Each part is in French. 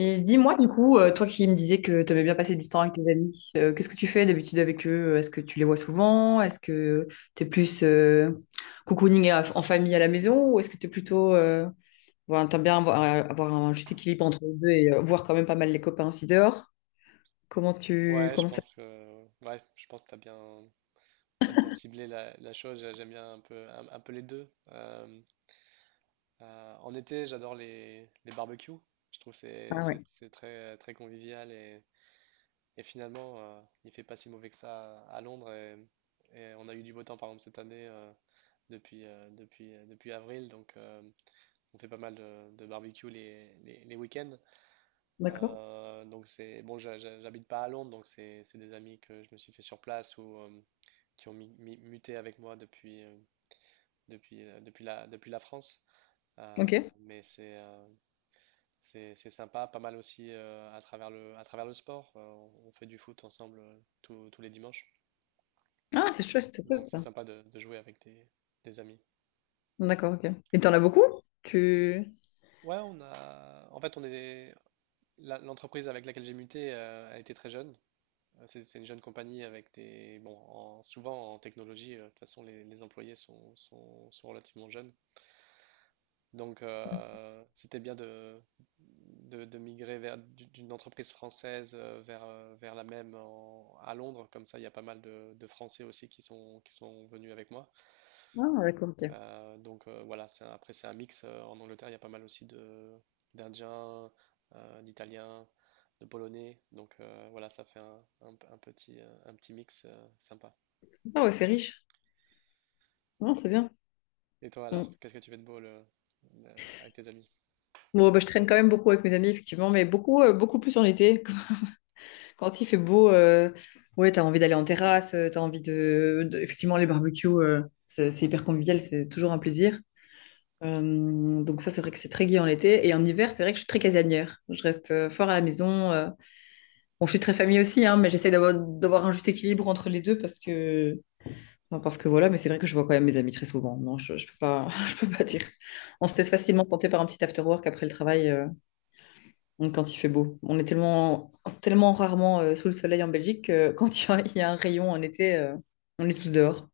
Et dis-moi du coup, toi qui me disais que tu aimais bien passer du temps avec tes amis, qu'est-ce que tu fais d'habitude avec eux? Est-ce que tu les vois souvent? Est-ce que tu es plus cocooning en famille à la maison ou est-ce que tu es plutôt... voilà, t'aimes bien avoir, avoir un juste équilibre entre les deux et voir quand même pas mal les copains aussi dehors? Comment tu... Ouais, je Comment ça... pense que ouais, je pense que t'as bien ciblé la chose. J'aime bien un peu un peu les deux. En été, j'adore les barbecues. Je trouve que c'est Ah ouais, c'est c'est très très convivial et finalement il fait pas si mauvais que ça à Londres et on a eu du beau temps par exemple cette année depuis avril donc on fait pas mal de barbecues les week-ends. d'accord. Donc c'est bon, j'habite pas à Londres, donc c'est des amis que je me suis fait sur place ou qui ont muté avec moi depuis la France. Ok. Mais c'est sympa, pas mal aussi à à travers le sport. On fait du foot ensemble tous les dimanches. Ah, c'est chouette, c'est Donc chouette. c'est Ça. sympa de jouer avec des amis. D'accord, ok. Et t'en as beaucoup? Tu... Ouais, on a. En fait, on est. L'entreprise avec laquelle j'ai muté a été très jeune. C'est une jeune compagnie avec des. Bon, souvent en technologie, de toute façon, les employés sont relativement jeunes. Donc, c'était bien de migrer vers d'une entreprise française vers la même à Londres. Comme ça, il y a pas mal de Français aussi qui sont venus avec moi. Ah, d'accord, ok. Donc voilà, c'est après, c'est un mix. En Angleterre, il y a pas mal aussi d'Indiens, d'Italiens, de Polonais. Donc voilà, ça fait un petit mix sympa. Ah ouais, c'est riche. Non, c'est bien. Et toi alors, Mm. qu'est-ce que tu fais de beau le- avec tes amis? Bon, bah, je traîne quand même beaucoup avec mes amis, effectivement, mais beaucoup, beaucoup plus en été. Quand il fait beau, ouais, t'as envie d'aller en terrasse, t'as envie Effectivement, les barbecues, c'est hyper convivial, c'est toujours un plaisir. Euh, donc ça, c'est vrai que c'est très gai en été. Et en hiver, c'est vrai que je suis très casanière. Je reste fort à la maison. Bon, je suis très famille aussi, hein, mais j'essaie d'avoir un juste équilibre entre les deux parce que... enfin, parce que voilà, mais c'est vrai que je vois quand même mes amis très souvent. Non, je peux pas, je peux pas dire. On se laisse facilement tenter par un petit after work après le travail. Mm, quand il fait beau. On est tellement, tellement rarement sous le soleil en Belgique que quand il y a un rayon en été, on est tous dehors.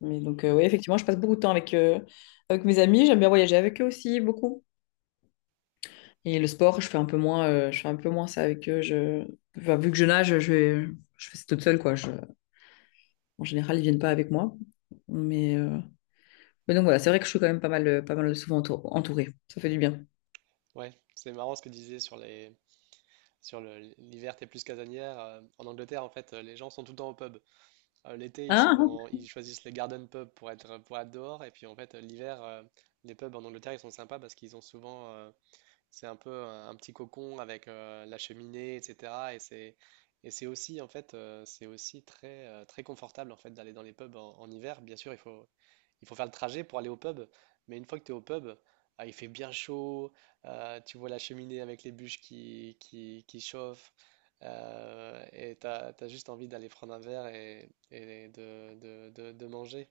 Mais donc, oui, effectivement, je passe beaucoup de temps avec, avec mes amis. J'aime bien voyager avec eux aussi, beaucoup. Et le sport, je fais un peu moins, je fais un peu moins ça avec eux. Je... enfin, vu que je nage, je fais ça toute seule, quoi. Je... En général, ils viennent pas avec moi. Mais, euh, mais donc voilà, c'est vrai que je suis quand même pas mal, pas mal souvent entourée. Ça fait du bien. Ouais, c'est marrant ce que tu disais sur l'hiver, t'es plus casanière. En Angleterre, en fait, les gens sont tout le temps au pub. L'été, Ah, ils choisissent les garden pubs pour être dehors. Et puis, en fait, l'hiver, les pubs en Angleterre, ils sont sympas parce qu'ils ont souvent, c'est un peu un petit cocon avec la cheminée, etc. Et c'est aussi, en fait, c'est aussi très confortable, en fait, d'aller dans les pubs en hiver. Bien sûr, il faut faire le trajet pour aller au pub. Mais une fois que tu es au pub, ah, il fait bien chaud. Tu vois la cheminée avec les bûches qui chauffent, et tu as juste envie d'aller prendre un verre et de manger.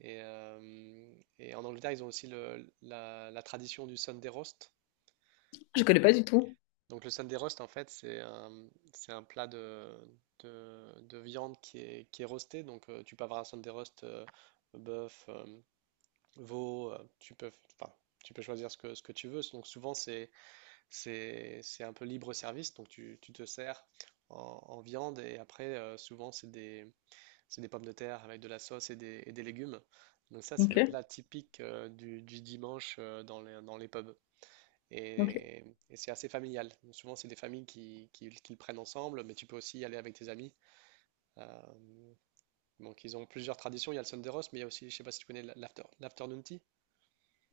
Et, euh, et en Angleterre, ils ont aussi la tradition du Sunday roast. je connais pas du tout. Donc le Sunday roast, en fait, c'est un plat de viande qui est roasté. Donc tu peux avoir un Sunday roast bœuf, veau, enfin, tu peux choisir ce que tu veux. Donc souvent c'est un peu libre service, donc tu te sers en viande, et après souvent c'est des pommes de terre avec de la sauce et des légumes. Donc ça c'est le Ok, plat typique du dimanche dans les pubs. ok. Et, et c'est assez familial. Souvent c'est des familles qui le prennent ensemble, mais tu peux aussi y aller avec tes amis. Euh, donc ils ont plusieurs traditions. Il y a le Sunday roast, mais il y a aussi, je ne sais pas si tu connais l'afternoon tea.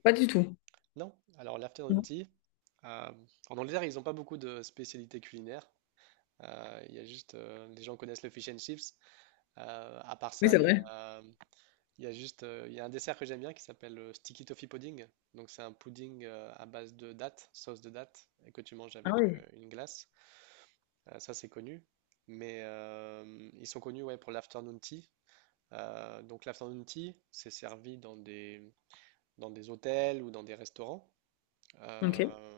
Pas du tout. Non, alors l'afternoon Non. tea, euh, en Angleterre, ils n'ont pas beaucoup de spécialités culinaires. Il y a les gens connaissent le fish and chips. À part Oui, ça, c'est vrai. Il y a juste, il y a un dessert que j'aime bien qui s'appelle le sticky toffee pudding. Donc c'est un pudding à base de dattes, sauce de dattes, et que tu manges Ah avec oui. une glace. Ça c'est connu. Mais ils sont connus, ouais, pour l'afternoon tea. Donc l'afternoon tea, c'est servi dans des hôtels ou dans des restaurants. Ok, Euh,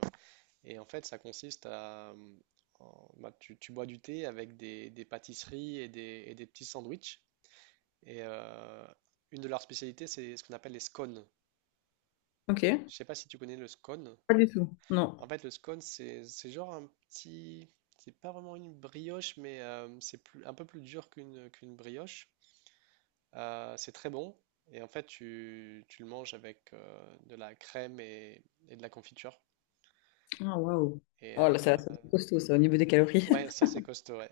Et en fait, ça consiste à bah, tu bois du thé avec des pâtisseries et des petits sandwichs. Et euh, une de leurs spécialités, c'est ce qu'on appelle les scones. ok. Je sais pas si tu connais le scone. Pas du tout. Non. En fait, le scone, c'est genre un petit. C'est pas vraiment une brioche, mais c'est un peu plus dur qu'une brioche. C'est très bon. Et en fait, tu le manges avec de la crème et de la confiture. Ah, waouh. Et Oh là, ça, euh, ça doit être costaud, ça, au niveau des calories. ouais, ça c'est costaud, ouais.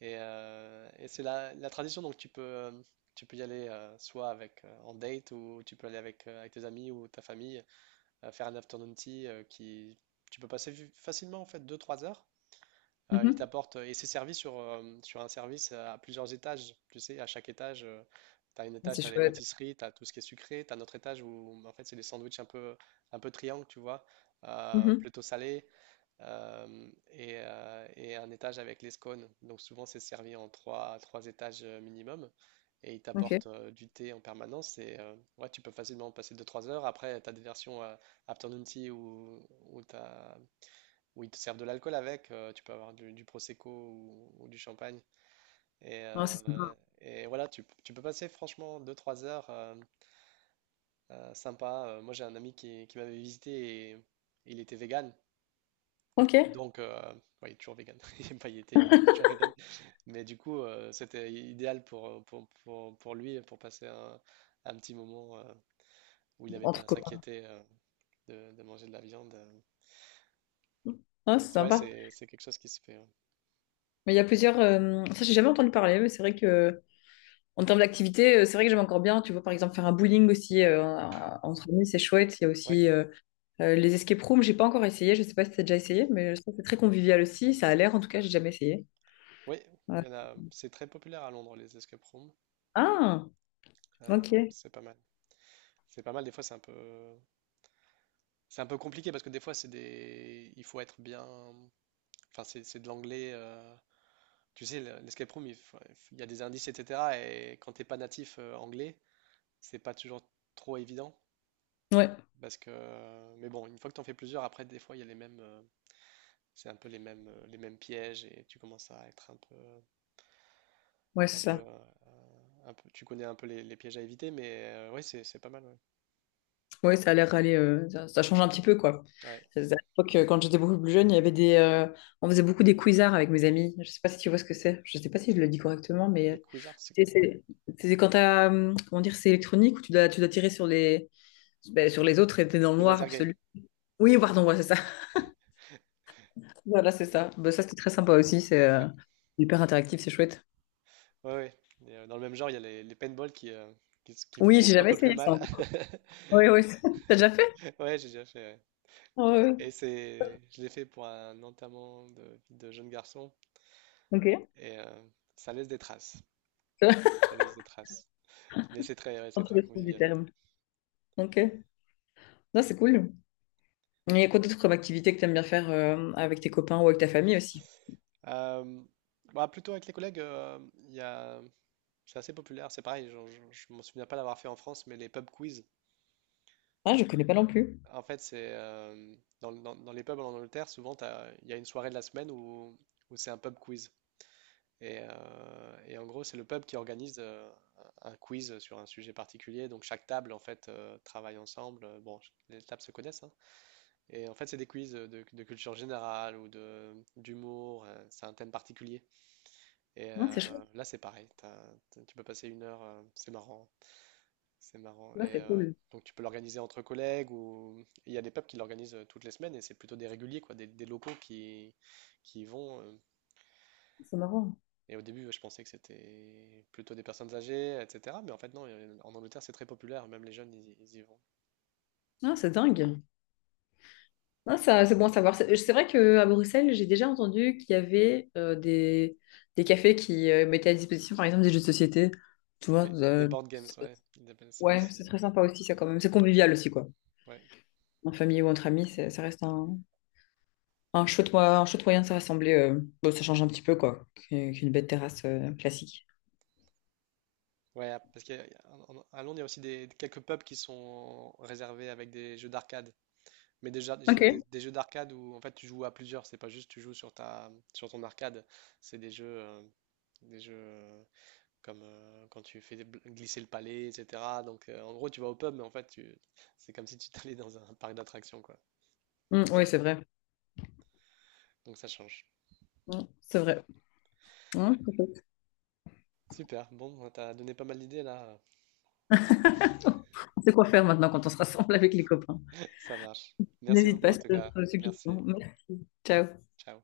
Et c'est la tradition, donc tu peux y aller soit en date ou tu peux aller avec tes amis ou ta famille faire un afternoon tea qui tu peux passer facilement en fait deux trois heures. Ils Mhm. t'apportent et c'est servi sur un service à plusieurs étages. Tu sais, à chaque étage, tu as un étage, C'est tu as les chouette. pâtisseries, tu as tout ce qui est sucré, tu as un autre étage où en fait c'est des sandwichs un peu triangle, tu vois, Mhm. plutôt salé, et un étage avec les scones. Donc souvent c'est servi en trois étages minimum, et ils Ok. t'apportent du thé en permanence et ouais, tu peux facilement passer deux trois heures. Après, tu as des versions afternoon tea où, t'as- où ils te servent de l'alcool tu peux avoir du prosecco ou du champagne. Et, Ah, c'est sympa. euh, et voilà, tu peux passer franchement deux trois heures sympa. Moi j'ai un ami qui m'avait visité et il était vegan. Ok. Donc, ouais, il est toujours vegan. Il aime pas, il est toujours vegan. Mais du coup, c'était idéal pour lui, pour passer un petit moment où il n'avait pas Entre à copains. s'inquiéter de manger de la viande. Ah, Donc, c'est ouais, sympa. c'est quelque chose qui se fait. Mais il y a plusieurs. Ça, j'ai jamais entendu parler, mais c'est vrai que en termes d'activité, c'est vrai que j'aime encore bien. Tu vois, par exemple, faire un bowling aussi entre amis, c'est chouette. Il y a Ouais, aussi les escape rooms. J'ai pas encore essayé. Je sais pas si t'as déjà essayé, mais je trouve que c'est très convivial aussi. Ça a l'air, en tout cas, j'ai jamais essayé. ouais, il Ouais. y en a. C'est très populaire à Londres, les escape rooms. Ah, ok. C'est pas mal. C'est pas mal. Des fois, c'est un peu compliqué parce que des fois, il faut être bien. Enfin, c'est de l'anglais. Tu sais, l'escape room, il y a des indices, etc. Et quand t'es pas natif anglais, c'est pas toujours trop évident. Ouais, Parce que, mais bon, une fois que t'en fais plusieurs, après, des fois, il y a les mêmes, c'est un peu les mêmes pièges et tu commences à être ouais, c'est un peu, ça. euh, un peu, tu connais un peu les pièges à éviter. Mais ouais, c'est pas mal. Ouais. Oui, ça a l'air d'aller. Ça, ça change un petit peu, quoi. Ouais. À l'époque, quand j'étais beaucoup plus jeune, il y avait des, on faisait beaucoup des quizards avec mes amis. Je sais pas si tu vois ce que c'est. Je sais pas si je le dis correctement, mais Des quizards, c'est c'est- c'est quand t'as, comment dire, c'est électronique où tu dois tirer sur les, ben, sur les autres et t'es dans le les noir laser games. absolu. Oui, pardon, ouais, c'est ça. Voilà, c'est ça. Ben, ça, c'était très sympa aussi. C'est Ouais, hyper interactif, c'est chouette. ouais, ouais. Dans le même genre, il y a les paintball qui Oui, font j'ai un jamais peu plus essayé ça mal. encore. Oui, oui. T'as déjà fait? Ouais, j'ai déjà fait, ouais. Oui, oui. Je l'ai fait pour un enterrement de jeune garçon Ok. et ça laisse des traces. Ça laisse des traces. Mais c'est très, ouais, c'est Dans tous très les sens du convivial. terme. Ok. Non, c'est cool. Il y a quoi d'autre comme activité que tu aimes bien faire avec tes copains ou avec ta famille aussi? Euh, Bah, plutôt avec les collègues, il y a, c'est assez populaire. C'est pareil, je m'en souviens pas l'avoir fait en France, mais les pub quiz. Ah, je connais pas non plus. En fait, c'est dans les pubs en Angleterre, souvent il y a une soirée de la semaine où c'est un pub quiz. Et en gros, c'est le pub qui organise un quiz sur un sujet particulier. Donc chaque table, en fait, travaille ensemble. Bon, les tables se connaissent, hein. Et en fait, c'est des quiz de culture générale ou de d'humour. C'est un thème particulier. Ah, c'est chouette. Là, c'est pareil. Tu peux passer une heure. C'est marrant. C'est marrant. Ouais, c'est cool. Donc, tu peux l'organiser entre collègues ou il y a des pubs qui l'organisent toutes les semaines et c'est plutôt des réguliers, quoi, des locaux qui y vont. C'est marrant. Et au début, je pensais que c'était plutôt des personnes âgées, etc. Mais en fait, non, en Angleterre, c'est très populaire, même les jeunes, ils y vont. Ah, c'est dingue. Ah, ça, c'est bon à savoir. C'est vrai qu'à Bruxelles, j'ai déjà entendu qu'il y avait des cafés qui mettaient à disposition, par exemple, des jeux de société. Tu Oui, vois, des board games, ouais, ils appellent ça ouais, ici, c'est ouais. très sympa aussi, ça quand même. C'est convivial aussi, quoi. Ouais, En famille ou entre amis, c'est- ça reste un chouette, un chouette moyen de se rassembler. Bon, ça change un petit peu, quoi, qu'une bête terrasse classique. Ouais, ah, parce qu'à Londres, il y a aussi quelques pubs qui sont réservés avec des jeux d'arcade. Mais Ok. des jeux d'arcade où en fait tu joues à plusieurs, c'est pas juste tu joues sur ton arcade, c'est des jeux comme quand tu fais glisser le palais, etc. Donc en gros tu vas au pub, mais en fait tu c'est comme si tu t'allais dans un parc d'attractions, quoi. Mm, oui, c'est vrai. Donc ça change. Mm, c'est vrai. Hein, peut-être. Super. Bon, t'as donné pas mal d'idées là. On sait quoi faire maintenant quand on se rassemble avec les copains. Ça marche. Merci N'hésite beaucoup pas en sur tout cas. d'autres Merci. suggestions. Merci. Ciao. Ciao.